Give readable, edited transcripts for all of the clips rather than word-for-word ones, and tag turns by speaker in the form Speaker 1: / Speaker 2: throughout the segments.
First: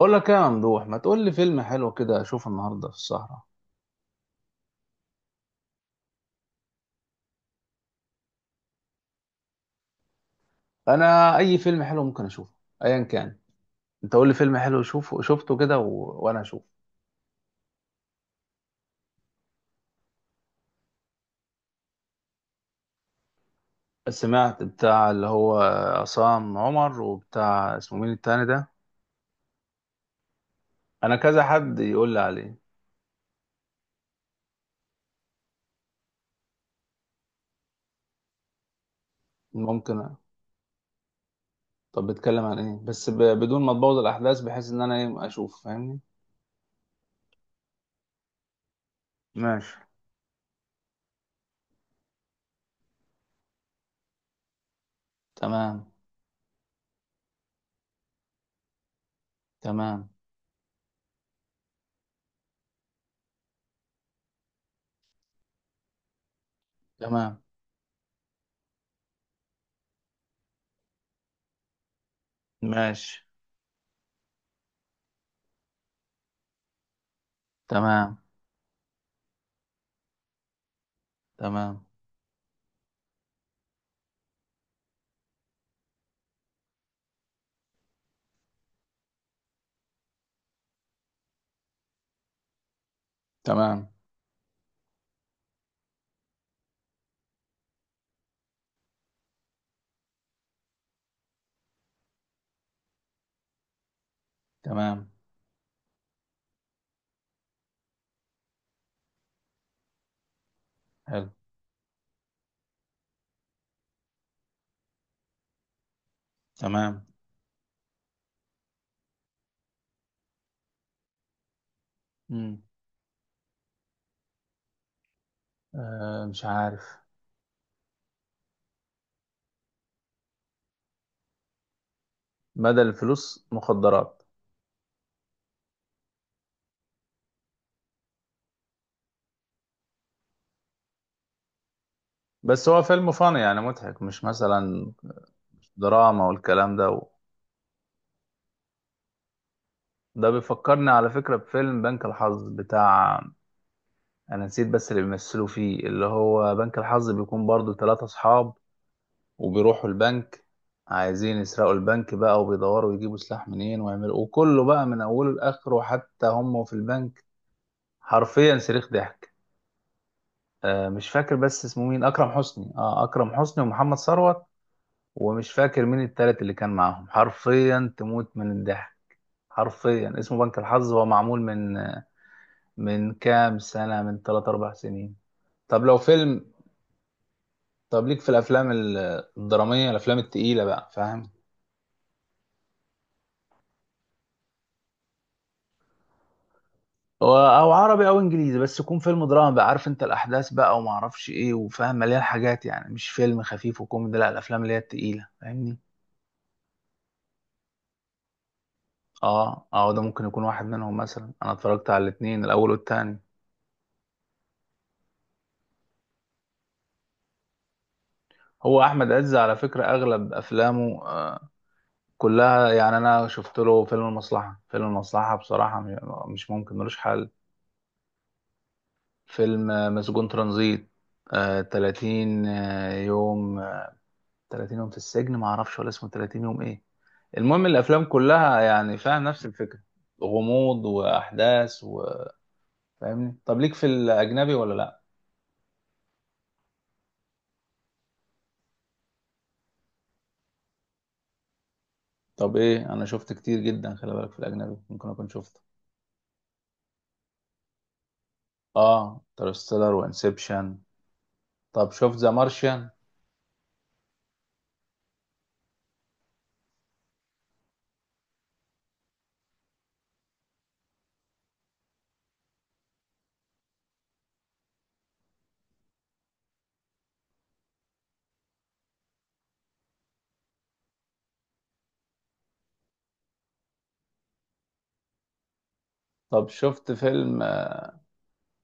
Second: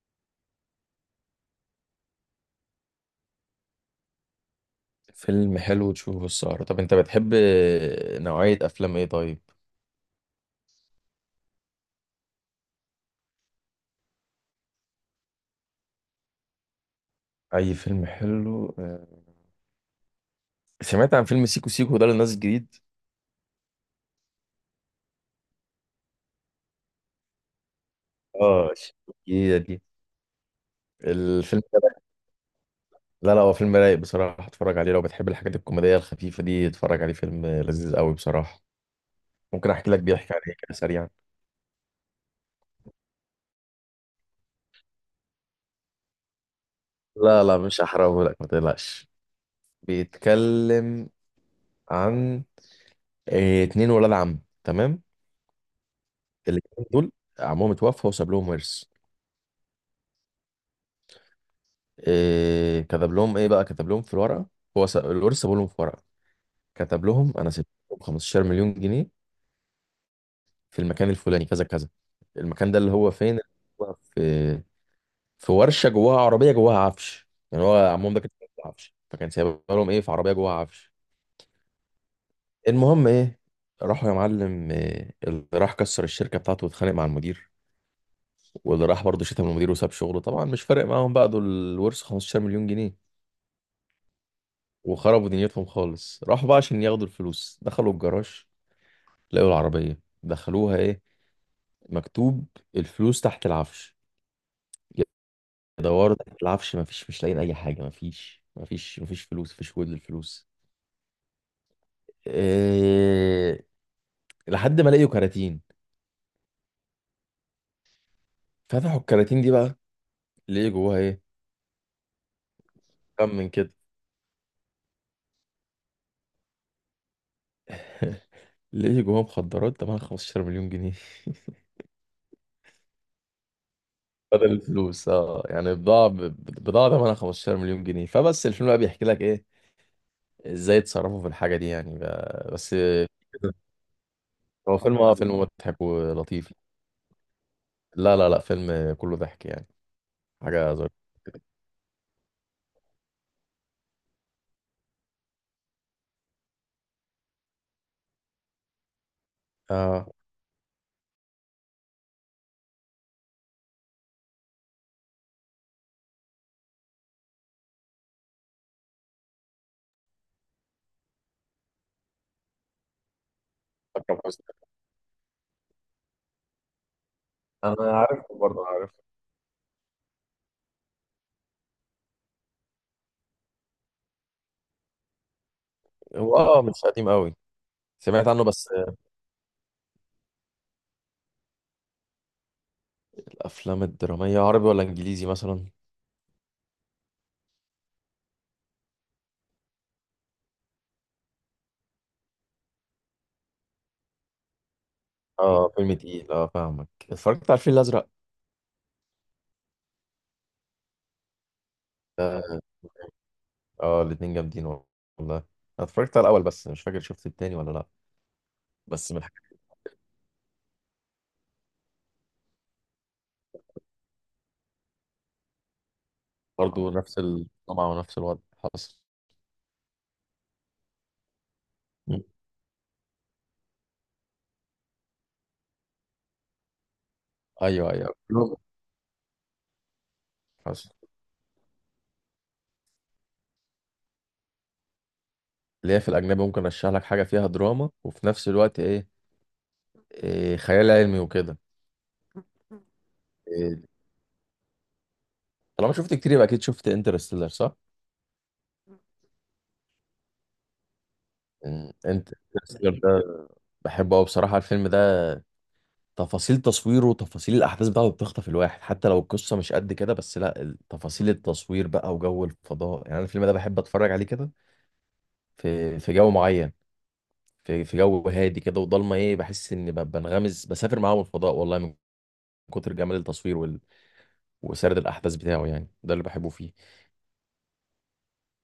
Speaker 1: اقول لك ايه يا ممدوح؟ ما تقول لي فيلم حلو كده اشوفه النهارده في السهره.
Speaker 2: فيلم حلو تشوفه السهرة؟ طب انت بتحب نوعية افلام ايه طيب؟
Speaker 1: انا اي فيلم حلو ممكن اشوفه، ايا كان. انت قول لي فيلم حلو شوفه شفته كده وانا اشوفه.
Speaker 2: اي فيلم حلو. سمعت عن فيلم سيكو سيكو ده اللي نازل جديد.
Speaker 1: سمعت بتاع اللي هو عصام عمر وبتاع، اسمه مين التاني ده؟
Speaker 2: اه. جديدة دي؟
Speaker 1: انا كذا
Speaker 2: الفيلم
Speaker 1: حد
Speaker 2: ده رايق؟
Speaker 1: يقول لي عليه.
Speaker 2: لا لا، هو فيلم رايق بصراحة. اتفرج عليه، لو بتحب الحاجات الكوميدية الخفيفة دي اتفرج عليه، فيلم لذيذ قوي بصراحة. ممكن احكي لك
Speaker 1: ممكن أ-
Speaker 2: بيحكي عن ايه كده سريعا؟
Speaker 1: طب بيتكلم عن ايه بس بدون ما تبوظ الاحداث، بحيث ان انا ايه اشوف، فاهمني؟
Speaker 2: لا لا، مش هحرقه لك ما تقلقش.
Speaker 1: ماشي.
Speaker 2: بيتكلم عن اتنين ولاد عم، تمام.
Speaker 1: تمام.
Speaker 2: الاتنين دول، عمهم اتوفى وساب لهم ورث.
Speaker 1: تمام.
Speaker 2: إيه كتب لهم ايه بقى، كتب لهم في الورقه. هو الورث سابوا لهم في ورقه، كتب لهم:
Speaker 1: تمام.
Speaker 2: انا سبت لكم 15 مليون جنيه في المكان الفلاني كذا كذا. المكان ده اللي هو
Speaker 1: ماشي.
Speaker 2: فين، هو في ورشه جواها عربيه جواها عفش، يعني هو عمهم
Speaker 1: تمام.
Speaker 2: ده كان في عفش، فكان سايب لهم ايه في عربيه جواها عفش.
Speaker 1: تمام.
Speaker 2: المهم ايه، راحوا يا معلم، إيه اللي راح كسر الشركه بتاعته واتخانق مع المدير، واللي راح برضه شتم المدير وساب شغله، طبعا مش فارق معاهم بقى دول الورث 15 مليون جنيه.
Speaker 1: تمام.
Speaker 2: وخربوا دنيتهم خالص. راحوا بقى عشان ياخدوا الفلوس، دخلوا الجراج لقوا العربية دخلوها، ايه مكتوب؟ الفلوس تحت العفش.
Speaker 1: تمام.
Speaker 2: يدوروا تحت العفش، مفيش، مش لاقيين اي حاجة، مفيش مفيش مفيش فلوس، مفيش وجود للفلوس.
Speaker 1: حلو.
Speaker 2: إيه... لحد ما لقيوا كراتين،
Speaker 1: تمام.
Speaker 2: فتحوا الكراتين دي بقى، لقيوا جواها ايه،
Speaker 1: مم.
Speaker 2: كم من كده.
Speaker 1: آه مش عارف.
Speaker 2: لقيوا جواها مخدرات تمنها 15 مليون جنيه،
Speaker 1: بدل الفلوس مخدرات؟
Speaker 2: بدل الفلوس اه، يعني بضاعة تمنها 15 مليون جنيه. فبس الفيلم بقى بيحكي لك ايه، ازاي اتصرفوا في الحاجة دي، يعني
Speaker 1: بس
Speaker 2: بس.
Speaker 1: هو فيلم فن يعني مضحك، مش
Speaker 2: هو
Speaker 1: مثلا
Speaker 2: فيلم اه، فيلم مضحك
Speaker 1: دراما
Speaker 2: ولطيف.
Speaker 1: والكلام ده
Speaker 2: لا لا لا، فيلم كله ضحك يعني.
Speaker 1: ده
Speaker 2: حاجة
Speaker 1: بيفكرني على
Speaker 2: ظريفة.
Speaker 1: فكرة بفيلم بنك الحظ بتاع، أنا نسيت بس اللي بيمثلوا فيه. اللي هو بنك الحظ بيكون برضو ثلاثة أصحاب وبيروحوا
Speaker 2: اه،
Speaker 1: البنك، عايزين يسرقوا البنك بقى، وبيدوروا يجيبوا سلاح منين ويعملوا، وكله بقى من أوله لآخره حتى هم في البنك حرفيا صريخ ضحك. آه مش فاكر بس اسمه مين، أكرم حسني؟ آه أكرم حسني ومحمد
Speaker 2: أكرم حسني.
Speaker 1: ثروت، ومش فاكر مين التالت اللي كان معاهم. حرفيا
Speaker 2: انا عارفه،
Speaker 1: تموت من
Speaker 2: برضه عارف.
Speaker 1: الضحك. حرفيا اسمه بنك الحظ، هو معمول من كام سنة؟ من 3 4 سنين. طب لو
Speaker 2: هو
Speaker 1: فيلم،
Speaker 2: اه، مش قديم قوي،
Speaker 1: طب ليك في
Speaker 2: سمعت عنه بس.
Speaker 1: الافلام الدرامية، الافلام التقيلة بقى، فاهم؟
Speaker 2: الافلام الدرامية عربي ولا انجليزي مثلا؟
Speaker 1: او عربي او انجليزي، بس يكون فيلم دراما بقى، عارف انت الاحداث بقى، وما اعرفش ايه، وفاهم، مليان حاجات، يعني مش فيلم خفيف وكوميدي، لا الافلام اللي هي التقيلة،
Speaker 2: اه
Speaker 1: فاهمني؟
Speaker 2: فيلم تقيل، اه فاهمك. اتفرجت على الفيل الازرق؟
Speaker 1: اه اه، ده ممكن يكون واحد منهم مثلا. انا اتفرجت على الاتنين،
Speaker 2: اه.
Speaker 1: الاول والتاني.
Speaker 2: الاتنين جامدين والله. انا اتفرجت على الاول بس، مش فاكر شفت التاني ولا لا.
Speaker 1: هو احمد
Speaker 2: بس من
Speaker 1: عز على
Speaker 2: الحاجات.
Speaker 1: فكره اغلب افلامه كلها يعني. انا شفت له فيلم المصلحه، فيلم المصلحه بصراحه مش ممكن،
Speaker 2: برضه
Speaker 1: ملوش
Speaker 2: نفس
Speaker 1: حل.
Speaker 2: الطمع ونفس الوضع حصل.
Speaker 1: فيلم مسجون ترانزيت،
Speaker 2: مم.
Speaker 1: 30 يوم 30 يوم في السجن، ما اعرفش ولا اسمه 30 يوم ايه. المهم
Speaker 2: ايوه
Speaker 1: الافلام
Speaker 2: ايوه، كلهم
Speaker 1: كلها يعني فيها نفس الفكره، غموض
Speaker 2: حصل.
Speaker 1: واحداث، وفاهمني. طب ليك في الاجنبي ولا لا؟
Speaker 2: اللي هي في الأجنبي ممكن أرشح لك حاجة فيها دراما وفي نفس الوقت إيه، خيال علمي وكده.
Speaker 1: طب ايه، انا شفت كتير
Speaker 2: إيه.
Speaker 1: جدا، خلي بالك، في الاجنبي ممكن اكون شفته.
Speaker 2: طالما شفت كتير يبقى أكيد شفت انترستيلر صح؟
Speaker 1: اه انترستيلر وانسبشن. طب شفت ذا مارشيان؟
Speaker 2: انترستيلر ده بحبه أوي بصراحة الفيلم ده، تفاصيل تصويره وتفاصيل الأحداث بتاعته بتخطف الواحد، حتى لو القصة مش قد كده، بس لا تفاصيل التصوير بقى وجو الفضاء. يعني أنا الفيلم ده بحب أتفرج عليه كده، في جو معين، في جو هادي كده وضلمة إيه، بحس إني بنغمس بسافر معاهم الفضاء والله، من كتر جمال التصوير وسرد الأحداث بتاعه، يعني ده اللي
Speaker 1: طب
Speaker 2: بحبه فيه.
Speaker 1: شفت فيلم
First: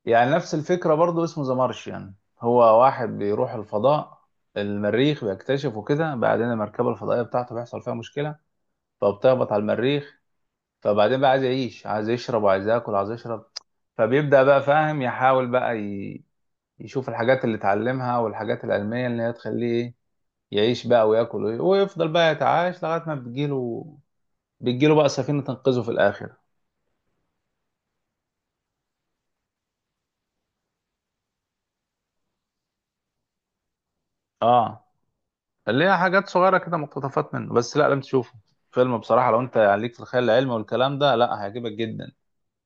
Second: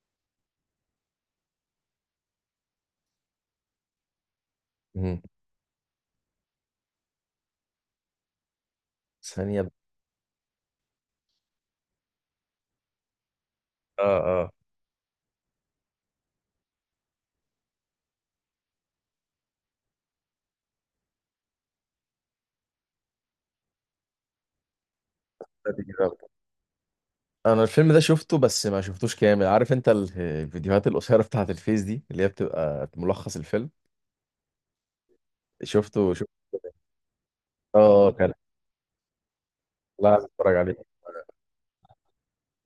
Speaker 1: يعني نفس الفكرة برضو اسمه ذا مارشيان؟ هو واحد بيروح الفضاء، المريخ، بيكتشف وكده. بعدين المركبة الفضائية بتاعته بيحصل فيها مشكلة، فبتهبط على
Speaker 2: ثانية ب-
Speaker 1: المريخ. فبعدين بقى عايز يعيش، عايز يشرب، وعايز ياكل، عايز يشرب.
Speaker 2: اه
Speaker 1: فبيبدأ
Speaker 2: اه،
Speaker 1: بقى، فاهم، يحاول بقى يشوف الحاجات اللي اتعلمها، والحاجات العلمية اللي هي تخليه إيه، يعيش بقى وياكل ويفضل بقى يتعايش لغاية ما بتجيله. بتجيله بقى سفينة تنقذه
Speaker 2: ثانية
Speaker 1: في
Speaker 2: كده أخبط.
Speaker 1: الآخر.
Speaker 2: انا الفيلم ده شفته بس ما شفتوش كامل، عارف انت الفيديوهات القصيرة بتاعة الفيس دي اللي هي بتبقى ملخص الفيلم،
Speaker 1: اه اللي هي
Speaker 2: شفته شفته.
Speaker 1: حاجات صغيرة كده مقتطفات منه، بس لا لازم
Speaker 2: اه كان.
Speaker 1: تشوفه. فيلم بصراحة لو انت يعني ليك في
Speaker 2: لا،
Speaker 1: الخيال
Speaker 2: عايز
Speaker 1: العلمي
Speaker 2: اتفرج عليه
Speaker 1: والكلام ده، لا هيعجبك جدا.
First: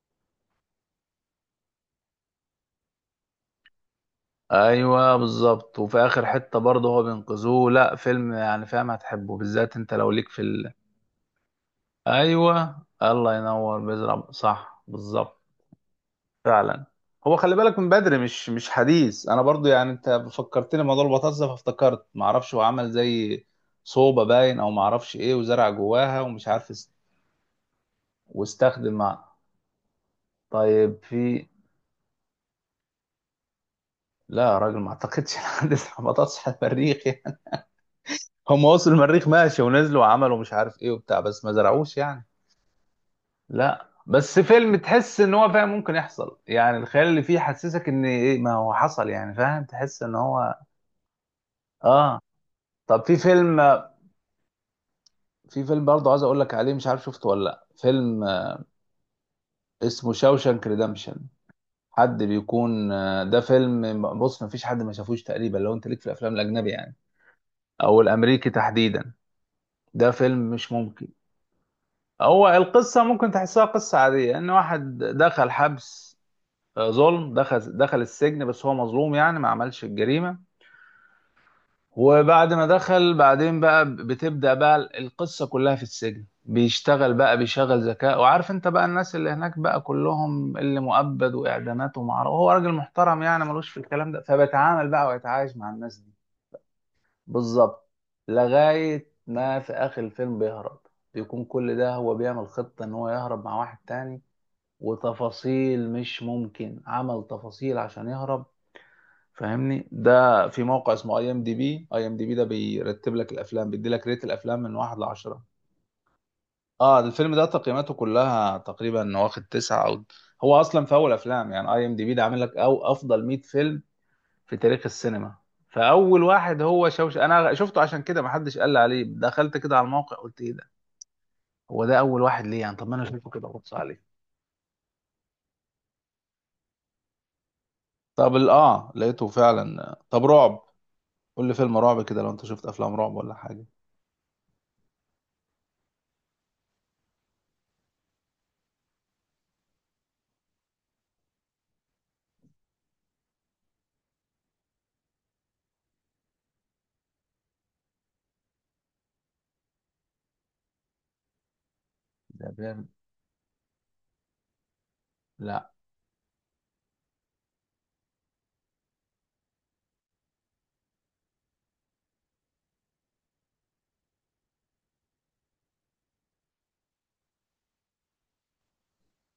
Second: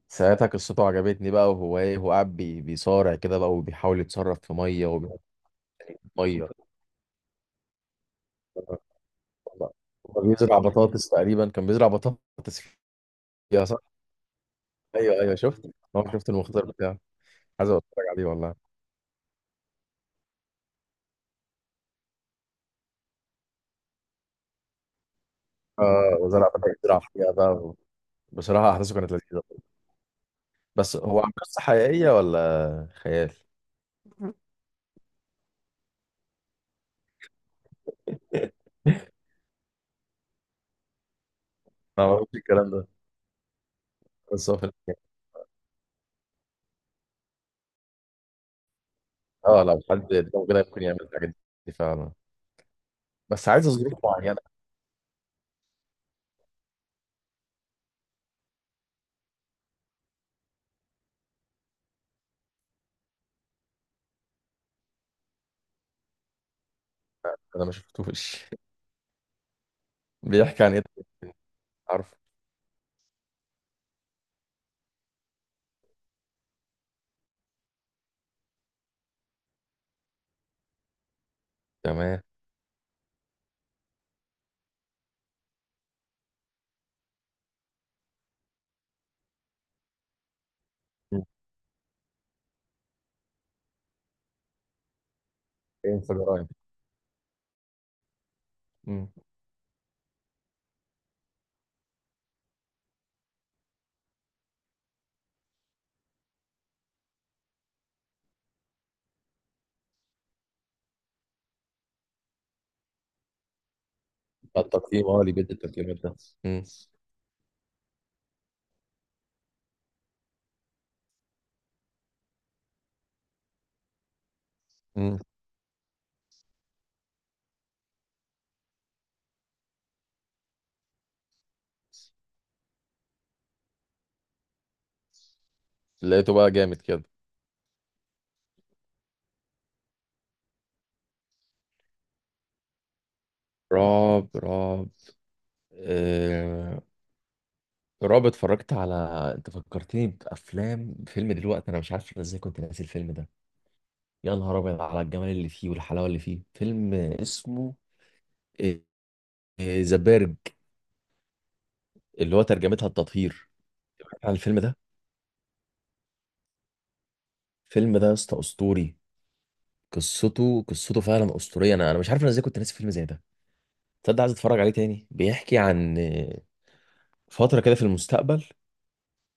Speaker 2: ساعتها، قصته عجبتني بقى، وهو ايه هو قاعد بيصارع كده بقى وبيحاول يتصرف في مية
Speaker 1: ايوه
Speaker 2: وبيحط
Speaker 1: بالظبط، وفي اخر
Speaker 2: مية،
Speaker 1: حتة برضه هو بينقذوه. لا فيلم يعني فاهم هتحبه، بالذات انت لو
Speaker 2: هو
Speaker 1: ليك في
Speaker 2: بيزرع بطاطس تقريبا، كان بيزرع بطاطس
Speaker 1: ايوه الله
Speaker 2: فيها
Speaker 1: ينور،
Speaker 2: صح.
Speaker 1: بيزرع، صح
Speaker 2: ايوه ايوه،
Speaker 1: بالظبط.
Speaker 2: شفت. هو شفت المختار
Speaker 1: فعلا.
Speaker 2: بتاعه.
Speaker 1: هو خلي
Speaker 2: عايز
Speaker 1: بالك
Speaker 2: ابقى
Speaker 1: من
Speaker 2: اتفرج
Speaker 1: بدري،
Speaker 2: عليه والله.
Speaker 1: مش حديث، انا برضه يعني انت فكرتني موضوع البطاطس ده فافتكرت، معرفش هو عمل زي صوبة باين او معرفش ايه، وزرع
Speaker 2: اه،
Speaker 1: جواها ومش
Speaker 2: وزرع
Speaker 1: عارف
Speaker 2: بطاطس بيزرع فيها بقى. بصراحة
Speaker 1: واستخدم
Speaker 2: احداثه كانت
Speaker 1: مع.
Speaker 2: لذيذة. بس
Speaker 1: طيب
Speaker 2: هو عن
Speaker 1: في،
Speaker 2: قصة حقيقية ولا خيال؟
Speaker 1: لا يا راجل ما اعتقدش الحدث بطاطس على المريخ يعني. هم وصلوا المريخ، ماشي، ونزلوا وعملوا مش عارف ايه وبتاع، بس ما زرعوش
Speaker 2: ما
Speaker 1: يعني.
Speaker 2: بعرفش الكلام ده.
Speaker 1: لا بس
Speaker 2: بس هو في
Speaker 1: فيلم
Speaker 2: الحقيقة،
Speaker 1: تحس ان هو، فاهم، ممكن يحصل. يعني الخيال اللي فيه حسسك ان ايه، ما هو حصل يعني،
Speaker 2: اه
Speaker 1: فاهم،
Speaker 2: لو
Speaker 1: تحس
Speaker 2: حد
Speaker 1: ان
Speaker 2: لو
Speaker 1: هو،
Speaker 2: كده ممكن يعمل الحاجات دي فعلا.
Speaker 1: اه. طب في
Speaker 2: بس
Speaker 1: فيلم،
Speaker 2: عايز ظروف معينة.
Speaker 1: في فيلم برضه عايز اقول لك عليه، مش عارف شفته ولا لا، فيلم اسمه شاوشانك ريدمشن، حد بيكون. ده فيلم بص، ما فيش حد ما شافوش تقريبا، لو انت ليك في الافلام الاجنبي يعني،
Speaker 2: أنا ما
Speaker 1: او
Speaker 2: شفتوش.
Speaker 1: الامريكي تحديدا، ده فيلم
Speaker 2: بيحكي
Speaker 1: مش
Speaker 2: عن إيه؟
Speaker 1: ممكن.
Speaker 2: عارف.
Speaker 1: هو القصة ممكن تحسها قصة عادية، ان واحد دخل حبس، ظلم، دخل السجن، بس هو مظلوم يعني ما عملش الجريمة.
Speaker 2: تمام.
Speaker 1: وبعد ما دخل بعدين بقى بتبدأ بقى القصة كلها في السجن، بيشتغل بقى، بيشغل ذكاء، وعارف انت بقى الناس اللي هناك بقى كلهم اللي
Speaker 2: مم.
Speaker 1: مؤبد واعدامات، ومعرفة هو راجل محترم يعني، ملوش في الكلام ده، فبيتعامل بقى ويتعايش مع الناس
Speaker 2: فين
Speaker 1: دي.
Speaker 2: في جرايم.
Speaker 1: بالظبط. لغاية
Speaker 2: مم.
Speaker 1: ما في آخر الفيلم بيهرب. بيكون كل ده هو بيعمل خطة ان هو يهرب مع واحد تاني، وتفاصيل مش ممكن، عمل تفاصيل عشان يهرب، فاهمني؟ ده في موقع اسمه اي ام دي بي، اي ام دي بي ده بيرتب لك الافلام، بيدي لك ريت الافلام من واحد
Speaker 2: التقييم اه، اللي
Speaker 1: لعشرة.
Speaker 2: بيدي التقييمات ده. مم.
Speaker 1: اه الفيلم ده تقييماته كلها تقريبا واخد تسعة او، هو اصلا في اول افلام يعني، اي ام دي بي ده عامل لك او افضل 100 فيلم في تاريخ
Speaker 2: مم.
Speaker 1: السينما. فاول واحد هو شوش، انا شفته عشان كده، ما حدش قال لي عليه، دخلت كده على الموقع قلت ايه ده، هو ده اول واحد ليه يعني؟ طب ما انا اشوفه كده وابص عليه.
Speaker 2: لقيته بقى جامد كده.
Speaker 1: طب اه لقيته فعلا. طب رعب، قول لي فيلم رعب كده، لو انت شفت افلام رعب ولا حاجه.
Speaker 2: رعب رعب. آه... رعب اتفرجت على، انت فكرتني بافلام، فيلم دلوقتي انا مش عارف أنا ازاي كنت ناسي الفيلم ده. يا نهار ابيض على الجمال اللي فيه والحلاوه اللي فيه! فيلم اسمه آه، ذا بيرج، اللي هو
Speaker 1: ده
Speaker 2: ترجمتها
Speaker 1: بيعمل-
Speaker 2: التطهير. سمعت عن الفيلم ده؟
Speaker 1: لا.
Speaker 2: الفيلم ده يا اسطى اسطوري. قصته قصته فعلا اسطوريه، انا مش عارف انا ازاي كنت ناسي فيلم زي ده. تصدق عايز اتفرج عليه تاني. بيحكي عن فتره كده في المستقبل،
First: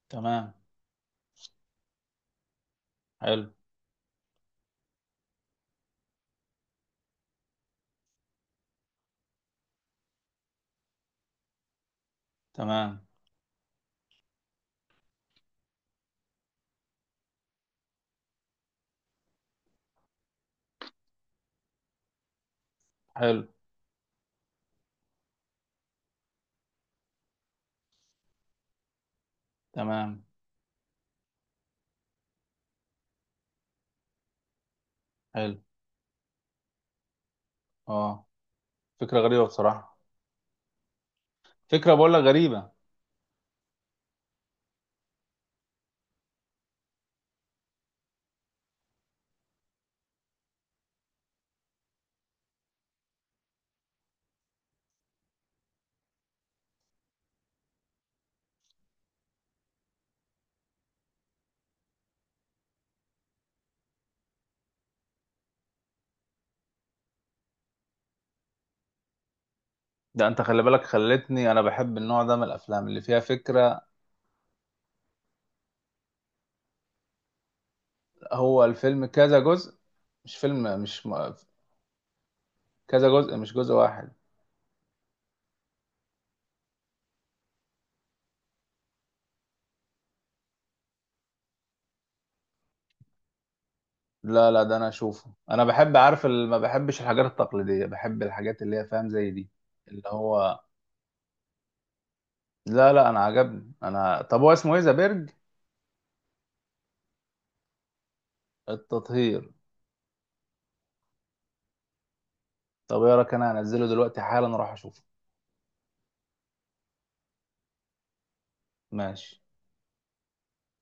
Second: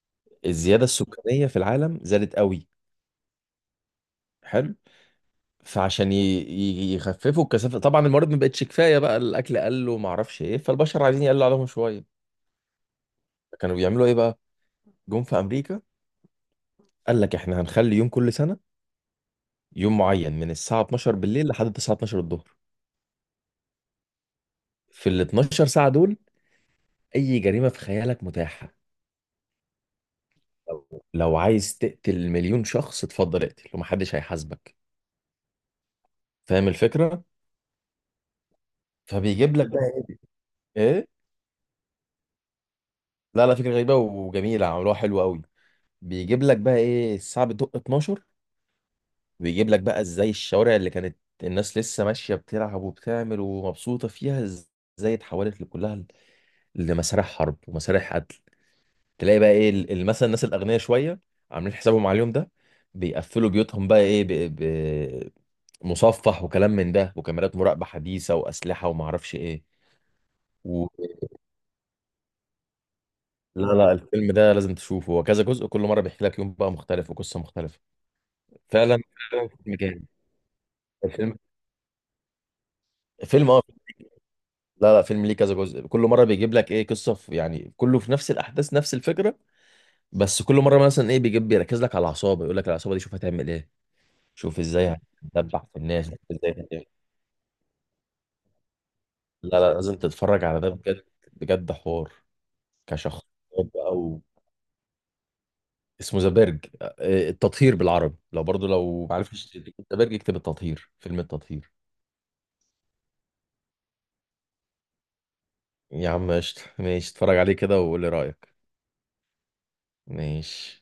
Speaker 1: تمام.
Speaker 2: الزياده السكانيه في العالم زادت قوي.
Speaker 1: حلو.
Speaker 2: حلو. فعشان يخففوا الكثافه، طبعا الموارد ما بقتش كفايه، بقى الاكل قل وما اعرفش ايه، فالبشر عايزين يقلوا عليهم شويه.
Speaker 1: تمام.
Speaker 2: كانوا بيعملوا ايه بقى؟ جم في امريكا، قال لك احنا هنخلي يوم كل سنه، يوم معين من الساعه 12 بالليل لحد الساعه 12 الظهر،
Speaker 1: حلو.
Speaker 2: في ال 12 ساعه دول اي جريمه في خيالك متاحه،
Speaker 1: تمام.
Speaker 2: لو عايز تقتل مليون شخص اتفضل اقتل، ومحدش هيحاسبك،
Speaker 1: حلو.
Speaker 2: فاهم الفكره؟
Speaker 1: اه. فكره غريبه
Speaker 2: فبيجيب لك بقى
Speaker 1: بصراحه.
Speaker 2: ايه.
Speaker 1: فكره بقول لك غريبه.
Speaker 2: لا لا، فكره غريبه وجميله عملوها حلو قوي. بيجيب لك بقى ايه الساعه بتدق 12، ويجيب لك بقى ازاي الشوارع اللي كانت الناس لسه ماشيه بتلعب وبتعمل ومبسوطه فيها، ازاي اتحولت لكلها، لمسارح حرب ومسارح قتل. تلاقي بقى ايه مثلا الناس الاغنياء شويه عاملين حسابهم على اليوم ده، بيقفلوا بيوتهم بقى ايه مصفح وكلام من ده وكاميرات مراقبه حديثه واسلحه وما اعرفش ايه
Speaker 1: ده انت خلي بالك،
Speaker 2: و...
Speaker 1: خلتني انا بحب النوع ده من الافلام اللي فيها
Speaker 2: لا
Speaker 1: فكره.
Speaker 2: لا، الفيلم ده لازم تشوفه. هو كذا جزء، كل مره بيحكي لك يوم بقى مختلف وقصه مختلفه.
Speaker 1: هو
Speaker 2: فعلا.
Speaker 1: الفيلم كذا
Speaker 2: فعلا
Speaker 1: جزء؟
Speaker 2: فيلم جامد.
Speaker 1: مش فيلم مش م...
Speaker 2: الفيلم،
Speaker 1: كذا جزء
Speaker 2: فيلم
Speaker 1: مش
Speaker 2: اه،
Speaker 1: جزء واحد؟
Speaker 2: لا لا فيلم ليه كذا جزء، كل مره بيجيب لك ايه قصه في، يعني كله في نفس الاحداث نفس الفكره، بس كل مره مثلا ايه بيجيب بيركز لك على العصابه، يقول لك العصابه دي شوف هتعمل ايه،
Speaker 1: لا
Speaker 2: شوف
Speaker 1: لا ده انا
Speaker 2: ازاي
Speaker 1: اشوفه،
Speaker 2: هتدبح
Speaker 1: انا
Speaker 2: في
Speaker 1: بحب،
Speaker 2: الناس، شوف
Speaker 1: عارف ما
Speaker 2: ازاي.
Speaker 1: بحبش الحاجات التقليديه، بحب الحاجات اللي هي، فاهم، زي دي.
Speaker 2: لا لا، لازم
Speaker 1: اللي
Speaker 2: تتفرج
Speaker 1: هو،
Speaker 2: على ده بجد، بجد حوار.
Speaker 1: لا لا انا
Speaker 2: كشخص.
Speaker 1: عجبني
Speaker 2: او،
Speaker 1: انا. طب هو اسمه ايه، ذا بيرج؟
Speaker 2: اسمه ذا بيرج، التطهير بالعربي، لو برضو لو ما عرفتش
Speaker 1: التطهير.
Speaker 2: تكتب ذا بيرج اكتب التطهير، فيلم التطهير.
Speaker 1: طب ايه رايك، انا هنزله دلوقتي حالا اروح اشوفه.
Speaker 2: يا عم قشطة، ماشي اتفرج عليه كده وقول لي رأيك.
Speaker 1: ماشي.
Speaker 2: ماشي.